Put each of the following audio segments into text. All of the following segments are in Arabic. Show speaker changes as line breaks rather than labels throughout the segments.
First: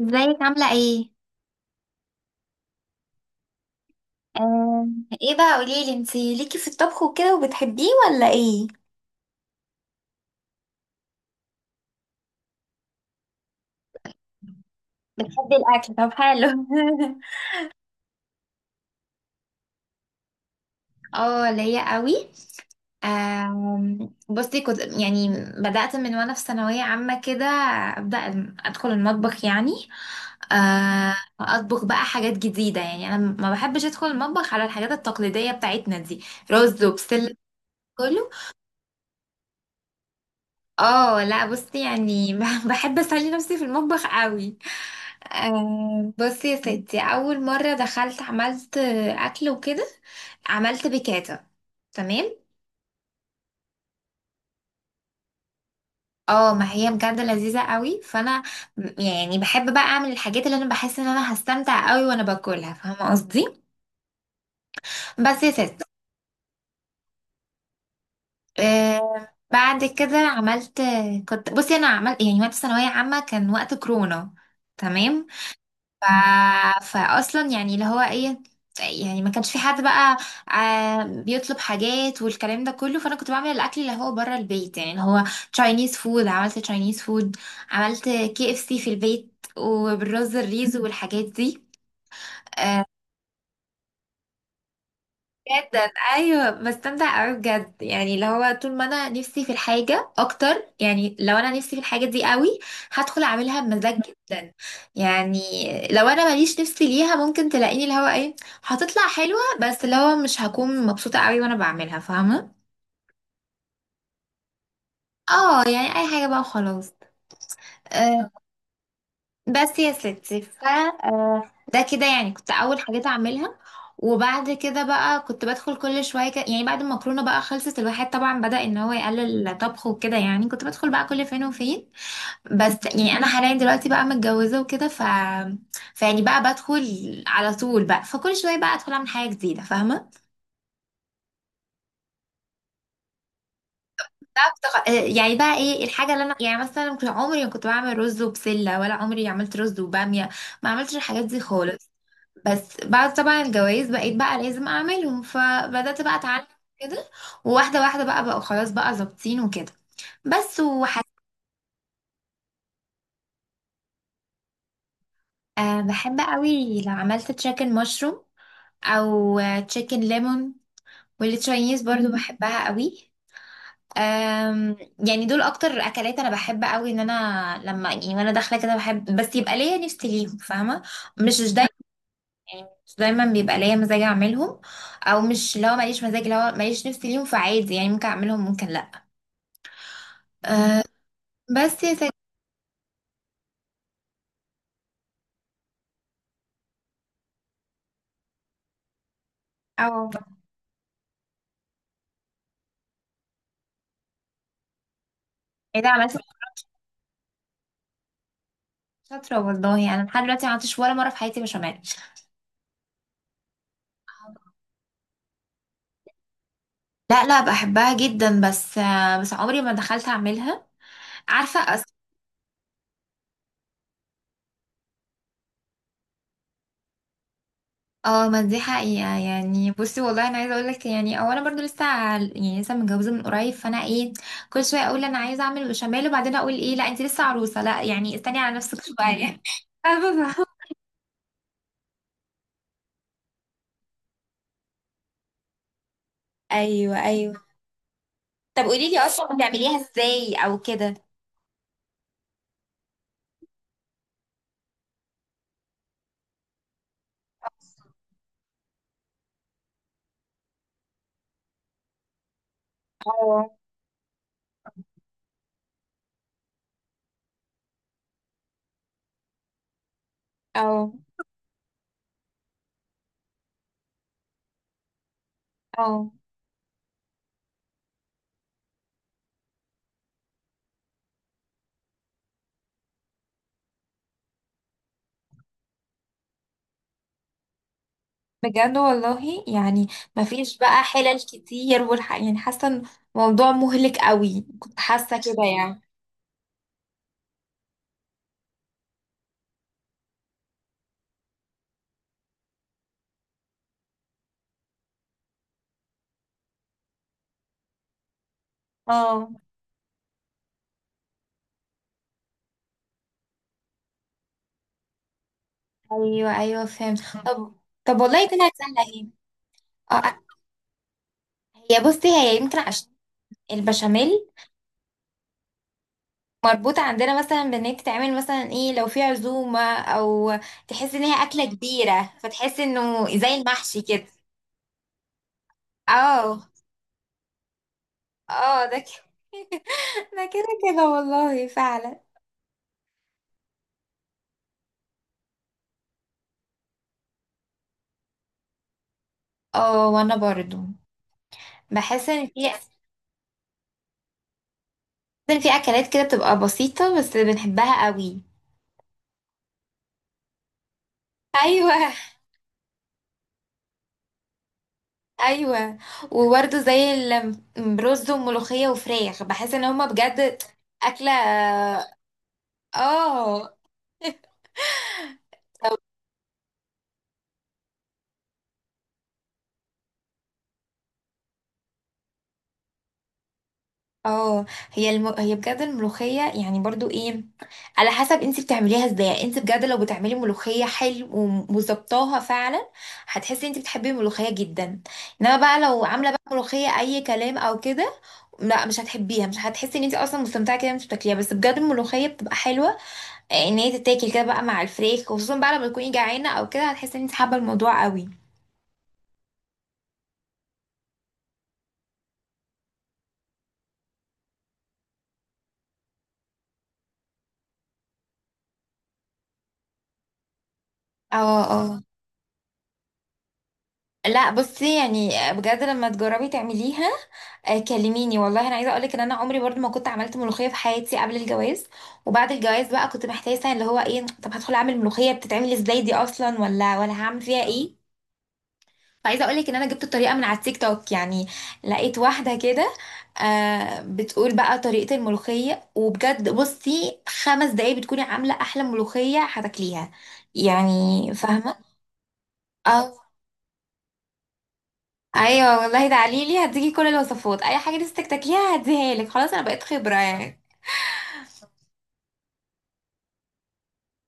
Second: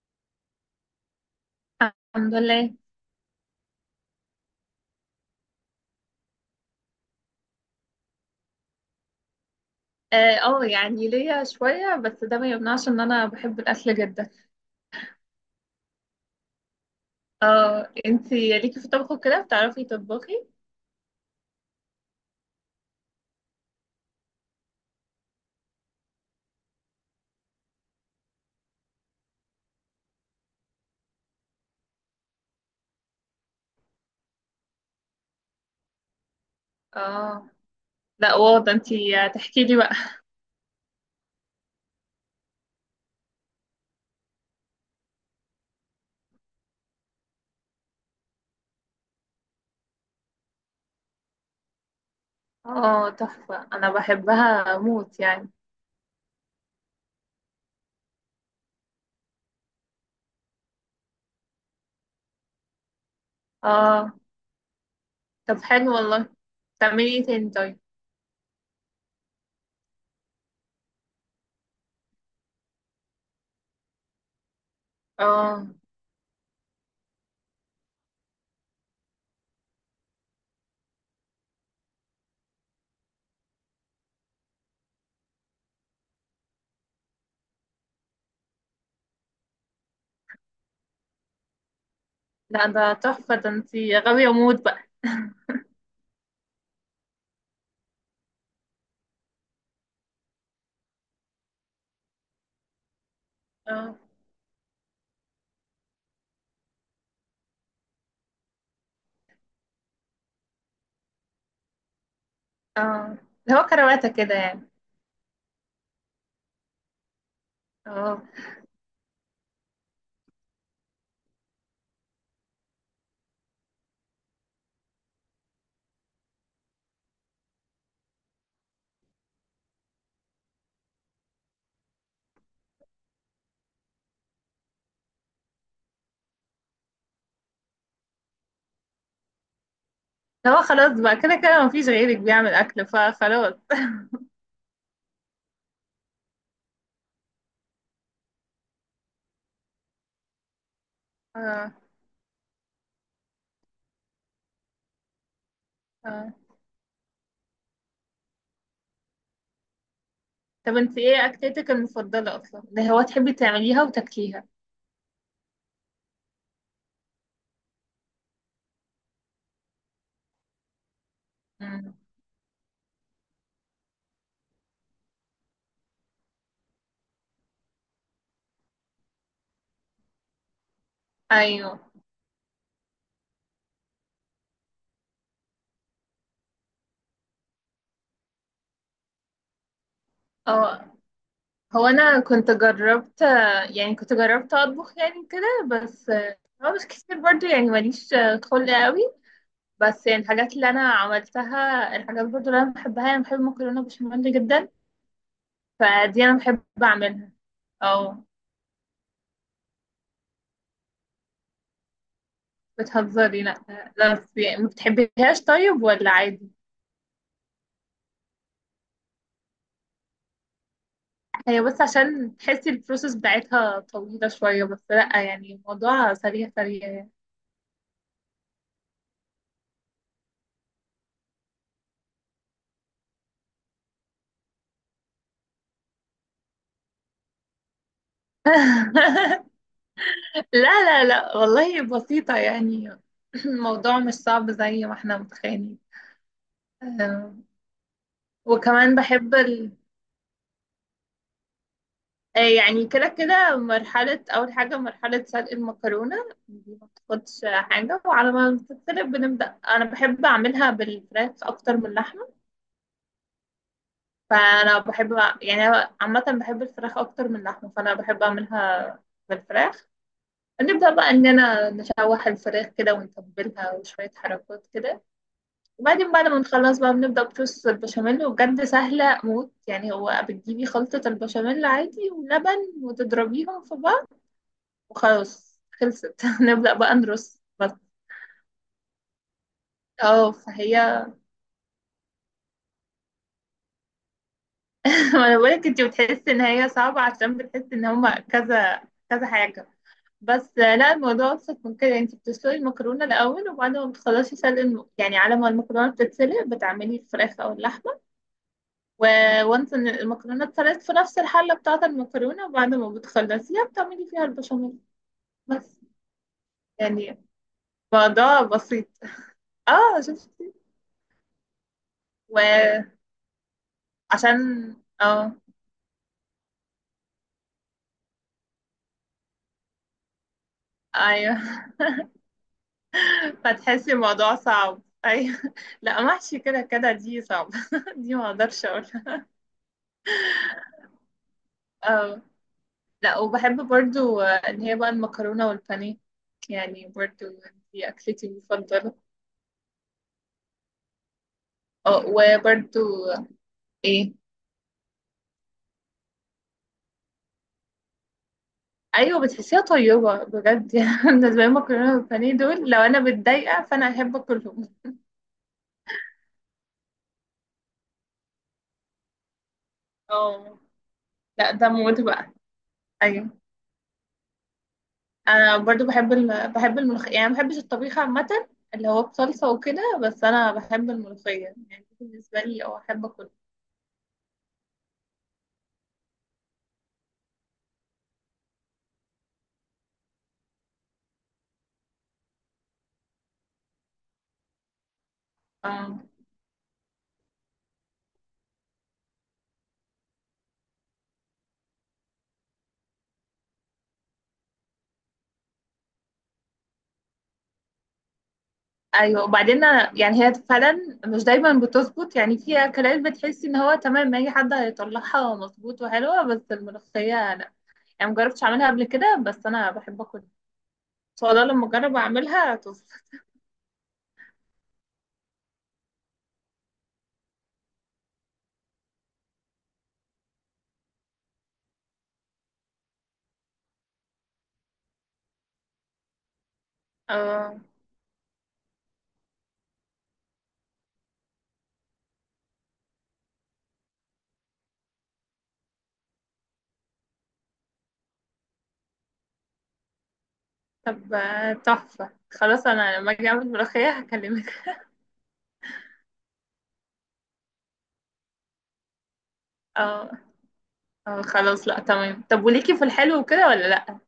ازيك عاملة ايه؟
الحمد لله.
آه. ايه بقى قوليلي، انتي ليكي في الطبخ وكده وبتحبيه ولا ايه؟
اه، يعني ليا شوية، بس ده ما يمنعش ان انا بحب الاكل جدا.
بتحبي الاكل؟ طب حلو.
اه، انتي ليكي في الطبخ كده، بتعرفي تطبخي؟
اه، ليا قوي. آم، بصي كنت يعني بدأت من وانا في ثانوية عامة كده. أبدأ أدخل المطبخ، يعني أطبخ بقى حاجات جديدة. يعني أنا ما بحبش أدخل المطبخ على الحاجات التقليدية بتاعتنا دي، رز وبسلة،
اه،
كله.
لا واضح، انتي تحكي لي بقى.
اه لا، بصي يعني بحب اسلي نفسي في المطبخ قوي. بصي يا ستي، اول مره دخلت عملت اكل وكده، عملت بيكاتا، تمام؟
اه، تحفة، انا بحبها موت يعني.
اه ما هي بجد لذيذه قوي، فانا يعني بحب بقى اعمل الحاجات اللي انا بحس ان انا هستمتع قوي وانا باكلها، فاهمه قصدي؟
اه،
بس يا
طب
ستي،
حلو والله. تعملي ايه تاني؟ طيب.
بعد كده عملت، كنت بصي انا عملت، يعني وقت ثانويه عامه كان وقت كورونا، تمام؟
اه،
ف... فاصلا يعني اللي هو ايه، يعني ما كانش في حد بقى بيطلب حاجات والكلام ده كله، فانا كنت بعمل الاكل اللي هو بره البيت، يعني اللي هو تشاينيز فود. عملت تشاينيز فود، عملت KFC في البيت، وبالرز الريز والحاجات دي.
لا
آه،
ده تحفة، ده انتي غاوية موت بقى.
جدا، ايوه، بستمتع قوي بجد. يعني اللي هو طول ما انا نفسي في الحاجه اكتر، يعني لو انا نفسي في الحاجه دي قوي، هدخل اعملها بمزاج
اه،
جدا. يعني لو انا ماليش نفسي ليها، ممكن تلاقيني اللي هو ايه، هتطلع حلوه، بس اللي هو مش هكون مبسوطه قوي وانا بعملها، فاهمه؟
اه، اللي هو كرواتة كده يعني.
اه يعني اي حاجه بقى وخلاص.
اه،
آه، بس يا ستي، ف آه، ده كده يعني كنت اول حاجات اعملها. وبعد كده بقى كنت بدخل كل شويه كده، يعني بعد المكرونه بقى خلصت، الواحد طبعا بدأ ان هو يقلل طبخه وكده، يعني كنت بدخل بقى كل فين وفين. بس يعني انا حاليا دلوقتي بقى متجوزه وكده، فيعني بقى بدخل على طول بقى. فكل شويه بقى ادخل اعمل حاجه جديده، فاهمه؟
اللي هو خلاص بقى، كده كده مفيش غيرك بيعمل اكل فخلاص.
بقى بتغ... آه، يعني بقى ايه الحاجه اللي انا يعني مثلا كنت عمري ما كنت بعمل رز وبسله، ولا عمري عملت رز وباميه، ما عملتش الحاجات دي
اه،
خالص. بس بعد طبعا الجواز بقيت بقى لازم اعملهم، فبدأت بقى
اه،
اتعلم كده. وواحدة واحدة بقى خلاص بقى ظابطين وكده. بس
طب انت ايه اكلتك المفضلة اصلا، ده هو تحبي تعمليها وتاكليها؟
أه، بحب قوي لو عملت تشيكن مشروم او تشيكن ليمون. والتشاينيز
مم.
برضو بحبها قوي. أم يعني دول اكتر اكلات انا بحب قوي، ان انا لما يعني وانا داخله كده بحب بس يبقى ليا نفسي ليهم، فاهمه؟ مش
ايوه،
مش دايما بيبقى ليا مزاج اعملهم. او مش، لو ماليش مزاج، لو ماليش نفسي ليهم، فعادي يعني، ممكن اعملهم ممكن لا. أه،
اه.
بس
هو
يا سيدي.
انا كنت جربت، يعني كنت جربت اطبخ يعني كده، بس هو مش كتير برضو، يعني ماليش خلق قوي.
او
بس يعني الحاجات اللي انا عملتها، الحاجات برضو اللي انا بحبها، انا بحب المكرونة بشاميل جدا.
ايه ده عملت؟
فدي انا بحب اعملها. اه،
شاطره والله. انا لحد دلوقتي ما عملتش ولا مره في حياتي بشاميل.
بتهزري؟ لا. لا بس يعني، ما بتحبيهاش طيب ولا عادي؟
لا لا، بحبها جدا، بس بس عمري ما دخلت اعملها، عارفه
هي بس عشان تحسي البروسيس بتاعتها طويلة شوية، بس لأ يعني الموضوع سريع سريع يعني.
اه، ما دي حقيقه. يعني بصي والله، انا عايزه اقول لك يعني، اولا برضو لسه يعني لسه متجوزه من قريب، فانا ايه، كل شويه اقول انا عايزه اعمل بشاميل، وبعدين اقول ايه لا، انت لسه عروسه، لا يعني استني على نفسك شويه.
لا لا لا والله بسيطة يعني. الموضوع مش صعب زي ما احنا متخيلين.
ايوه
آه،
ايوه. طب قولي
وكمان
لي
بحب
اصلا، بتعمليها ازاي او كده؟
يعني كده كده، مرحلة أول حاجة، مرحلة سلق المكرونة. دي ما بتاخدش حاجة، وعلى ما بتتسلق بنبدأ. أنا بحب أعملها بالفراخ أكتر من اللحمة.
اه
فانا بحب يعني أنا عامه بحب الفراخ اكتر من اللحمه، فانا بحب اعملها بالفراخ. نبدا
اه
بقى اننا نشوح الفراخ كده ونتبلها وشويه حركات كده،
اه،
وبعدين بعد ما نخلص بقى بنبدا بصوص البشاميل. وبجد سهله موت يعني، هو بتجيبي خلطه البشاميل عادي ولبن وتضربيهم في بعض وخلاص خلصت. نبدا بقى نرص بس.
بجد والله؟ يعني
اه
مفيش بقى
فهي.
حلل كتير يعني حاسه إن الموضوع مهلك قوي، كنت حاسه
ما انا
كده
بقولك،
يعني.
انت بتحسي ان هي صعبه عشان بتحسي ان هما كذا كذا حاجه. بس لا، الموضوع ابسط من كده. يعني انت بتسلقي المكرونه الاول، وبعد ما بتخلصي سلق يعني على ما المكرونه بتتسلق بتعملي الفراخ او اللحمه. و...
اه،
وانت إن المكرونه اتسلقت في نفس الحله بتاعه المكرونه، وبعد ما بتخلصيها بتعملي فيها البشاميل بس.
ايوه ايوه، فهمت.
يعني
طب طب والله
الموضوع
طلعت سهله
بسيط.
اهي. اه
اه،
آه.
شفتي؟
هي بصي، هي يمكن عشان
وعشان
البشاميل
اه
مربوطه عندنا مثلا بان هي بتتعمل مثلا ايه لو في عزومه، او تحس ان هي
ايوه.
اكله كبيره، فتحس انه زي المحشي
فتحسي
كده.
الموضوع صعب، ايوه. لا، محشي
اه،
كده كده، دي صعبه. دي ما
اه
اقدرش
ده كده.
اقولها.
ده كده كده والله، فعلا.
اه، لا وبحب برضو اللي هي بقى المكرونة والبانيه، يعني برضو دي أكلتي المفضلة.
اه، وانا برضو
اه،
بحس ان في بحس
وبرضو إيه،
ان في اكلات كده بتبقى بسيطة بس بنحبها قوي.
أيوة بتحسيها طيبة بجد. يعني بالنسبة لي
ايوه
المكرونة والبانيه دول، لو أنا متضايقة فأنا أحب أكلهم.
ايوه، وبرضو زي الرز وملوخية وفراخ، بحس ان هما بجد
اه،
اكلة.
لا ده موت بقى. أيوة.
اه
أنا برضو بحب بحب الملوخية. يعني ما بحبش الطبيخ عامة، اللي هو بصلصة وكده، بس أنا بحب الملوخية. يعني بالنسبة لي، أه أحب
اه، هي هي بجد، الملوخية يعني برضو ايه، على حسب انت بتعمليها ازاي. يعني انت بجد لو بتعملي ملوخية حلو، وظبطاها فعلا، هتحسي انت بتحبي الملوخية جدا. انما بقى لو
أكل.
عاملة بقى ملوخية اي كلام او كده، لا مش هتحبيها، مش هتحسي ان انت اصلا مستمتعة كده وانت بتاكليها. بس بجد الملوخية بتبقى حلوة، ان هي تتاكل كده بقى مع الفريخ، خصوصا بقى لما تكوني جعانة او كده، هتحسي ان انت حابة الموضوع قوي.
ايوه، وبعدين يعني هي فعلا مش دايما بتظبط. يعني في اكلات بتحسي ان هو تمام، اي حد هيطلعها مظبوط وحلوه، بس الملوخيه لا. يعني مجربتش اعملها قبل كده، بس انا بحب اكل ان شاء
اه،
الله لما
اه،
اجرب اعملها تظبط.
لا بصي يعني بجد، لما تجربي تعمليها كلميني والله، انا عايزه اقولك ان انا عمري برضو ما كنت عملت ملوخيه في حياتي قبل الجواز. وبعد الجواز بقى كنت محتاسه اللي هو ايه، طب هدخل اعمل ملوخيه، بتتعمل ازاي دي اصلا، ولا هعمل فيها
اه،
ايه. فعايزه اقولك ان انا جبت الطريقه من على التيك توك. يعني لقيت واحده كده، بتقول بقى طريقه الملوخيه، وبجد بصي 5 دقايق بتكوني عامله احلى ملوخيه هتاكليها، يعني
طب
فاهمه؟
تحفه، خلاص
اه
انا لما اجي اعمل ملوخيه هكلمك.
ايوه والله، ده عليلي، هديكي كل الوصفات. اي حاجه نفسك تاكليها هديها لك، خلاص انا بقيت خبره
اه،
يعني.
اه، خلاص. لا تمام. طب وليكي في الحلو وكده ولا لا؟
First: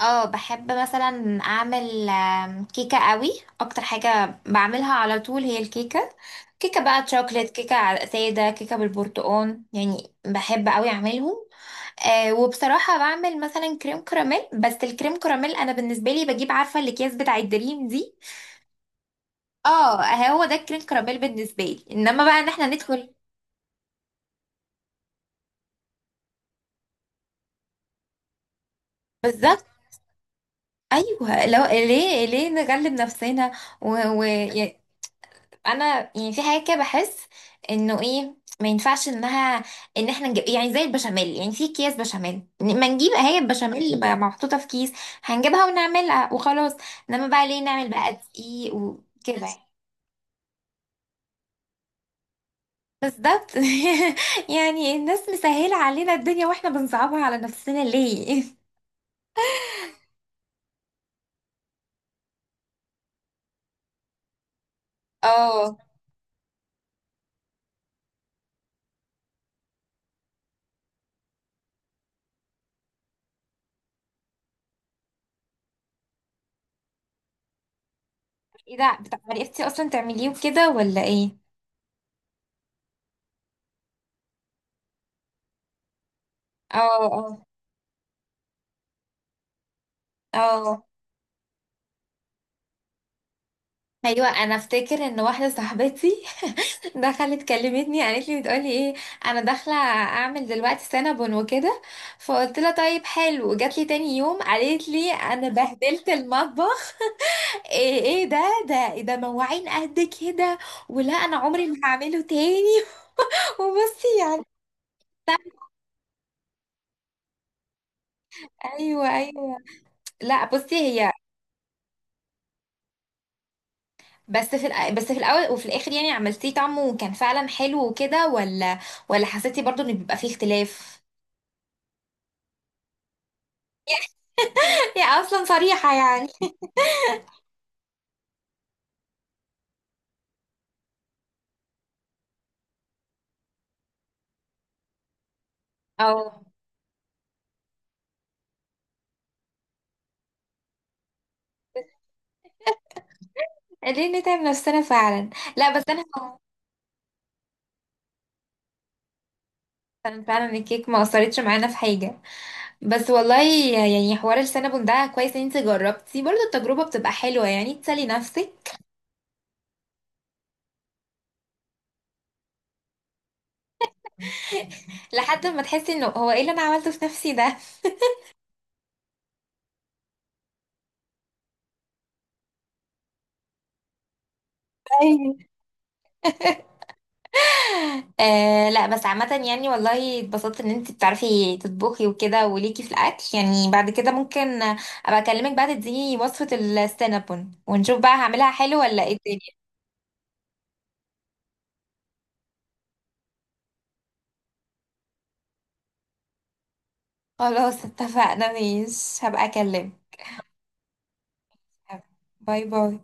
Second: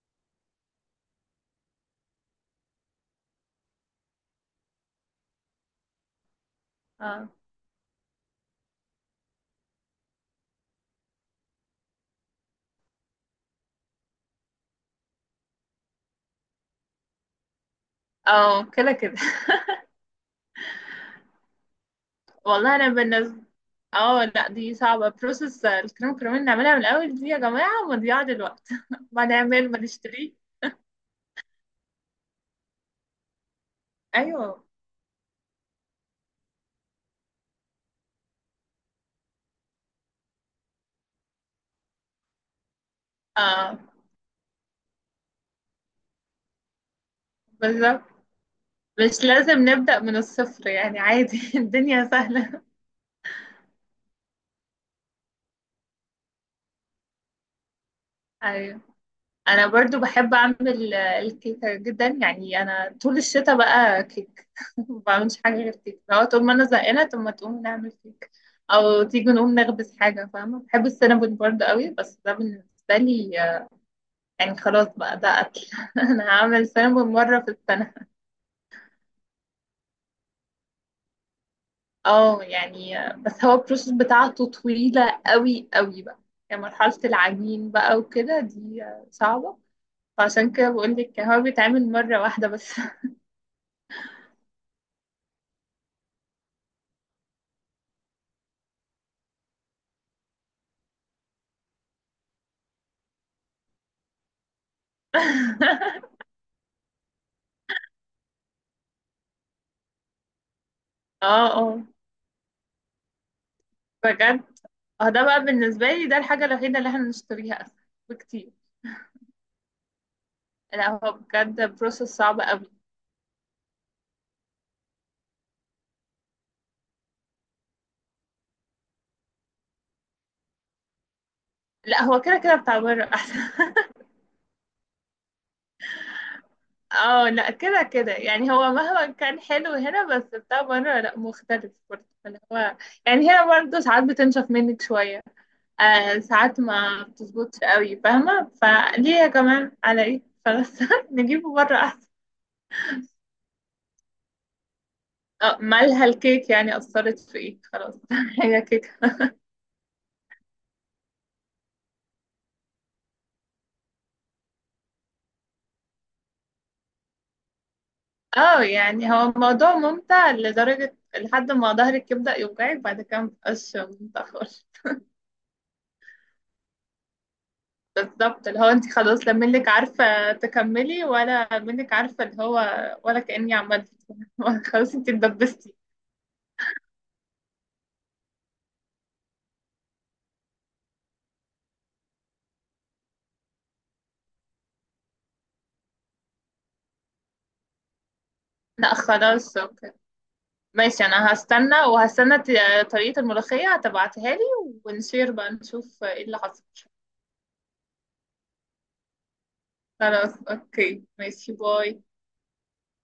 اه، بحب مثلا اعمل كيكه قوي. اكتر حاجه بعملها على طول هي الكيكه. كيكه بقى
اه،
تشوكليت، كيكه ساده، كيكه بالبرتقال، يعني بحب قوي اعملهم. أه، وبصراحه بعمل مثلا كريم كراميل. بس الكريم كراميل انا بالنسبه لي بجيب، عارفه الاكياس بتاع الدريم دي،
اه، كده كده
اه، هو ده الكريم كراميل بالنسبه لي. انما بقى ان احنا
والله. انا
ندخل
بالنسبه، اه، لا دي صعبه. بروسس الكريم كريمين نعملها من الاول، دي يا جماعه مضيعه للوقت. ما
بالظبط،
نعمل، ما نشتريه.
ايوه لو ليه نغلب نفسنا.
ايوه،
ويعني انا يعني في حاجه كده بحس انه ايه، ما ينفعش انها، ان احنا نجيب يعني زي البشاميل، يعني في اكياس بشاميل، ما نجيب هي
اه،
البشاميل اللي بقى محطوطه في كيس، هنجيبها ونعملها وخلاص. انما بقى ليه نعمل
بالظبط.
بقى دقيق
مش
وكده.
لازم نبدا من الصفر يعني، عادي. الدنيا سهله.
بالظبط. يعني الناس مسهله علينا الدنيا واحنا بنصعبها على نفسنا ليه.
ايوه. انا برضو بحب اعمل الكيكه جدا. يعني انا طول الشتاء بقى كيك. ما بعملش حاجه
اه
غير كيك. لو طول ما انا زهقانه، طب ما تقوم نعمل كيك، او تيجي نقوم نخبز حاجه فاهمه. بحب السينابون برضو قوي، بس ده بالنسبه لي يعني خلاص بقى، ده قتل. انا هعمل سامبل مرة في السنة.
ايه ده عرفتي اصلا تعمليه وكده ولا ايه؟
اه، يعني بس هو البروسيس بتاعته طويلة قوي قوي بقى. يعني
اه
مرحلة
اه
العجين بقى وكده، دي صعبة. فعشان كده
اه،
بقول لك، هو بيتعمل مرة واحدة بس.
ايوه. انا افتكر ان واحده صاحبتي دخلت كلمتني، قالت لي بتقولي ايه، انا داخله اعمل دلوقتي سينابون وكده. فقلت لها طيب حلو، جات لي تاني يوم قالت لي انا بهدلت المطبخ، ايه ايه ده، ده مواعين قد كده، ولا انا
اه، اه،
عمري ما هعمله تاني. وبصي يعني،
بجد. اه، ده بقى بالنسبة لي، ده الحاجة الوحيدة اللي احنا بنشتريها أسهل بكتير.
ايوه ايوه، لا بصي،
لا
هي
هو بجد بروسيس صعب قوي.
بس في الاول وفي الاخر، يعني عملتيه طعمه وكان فعلا حلو وكده، ولا حسيتي برضو ان بيبقى فيه اختلاف؟
لا هو كده كده، بتاع بره أحسن.
هي اصلا صريحه يعني.
اه، لا كده كده يعني. هو مهما كان حلو هنا، بس بتاع بره لا مختلف برضه اللي هو. يعني هنا برضه ساعات بتنشف منك شوية،
اه،
ساعات ما بتظبطش قوي فاهمة. فليه يا جماعة، على ايه؟ خلاص. نجيبه بره احسن.
ليه نتعب نفسنا فعلا.
اه،
لا بس انا،
مالها الكيك يعني؟ أثرت في ايه؟ خلاص. هي كيك.
فعلا فعلا الكيك ما اثرتش معانا في حاجه. بس والله يعني حوار السينابون ده كويس ان انت جربتي، برضو التجربه بتبقى حلوه يعني، تسلي نفسك
اه يعني هو الموضوع ممتع لدرجة لحد ما ظهرك يبدأ يوجعك، بعد كده مبقاش ممتع خالص.
لحد ما تحسي انه هو ايه اللي انا عملته في نفسي ده.
بالظبط، اللي هو انت خلاص، لا منك عارفة تكملي، ولا منك عارفة اللي هو، ولا كأني عملت. خلاص انت
ايوه.
اتدبستي.
لا، بس عامه يعني والله اتبسطت ان انت بتعرفي تطبخي وكده وليكي في الاكل. يعني بعد كده ممكن ابقى اكلمك بقى، تديني وصفه السينابون، ونشوف بقى هعملها حلو
لا
ولا ايه
خلاص
الدنيا.
اوكي، ماشي. انا هستنى وهستنى طريقة الملوخية هتبعتها لي. ونشير بقى نشوف ايه اللي حصل.
خلاص اتفقنا، ماشي، هبقى اكلمك.
خلاص اوكي، ماشي، باي.
باي باي.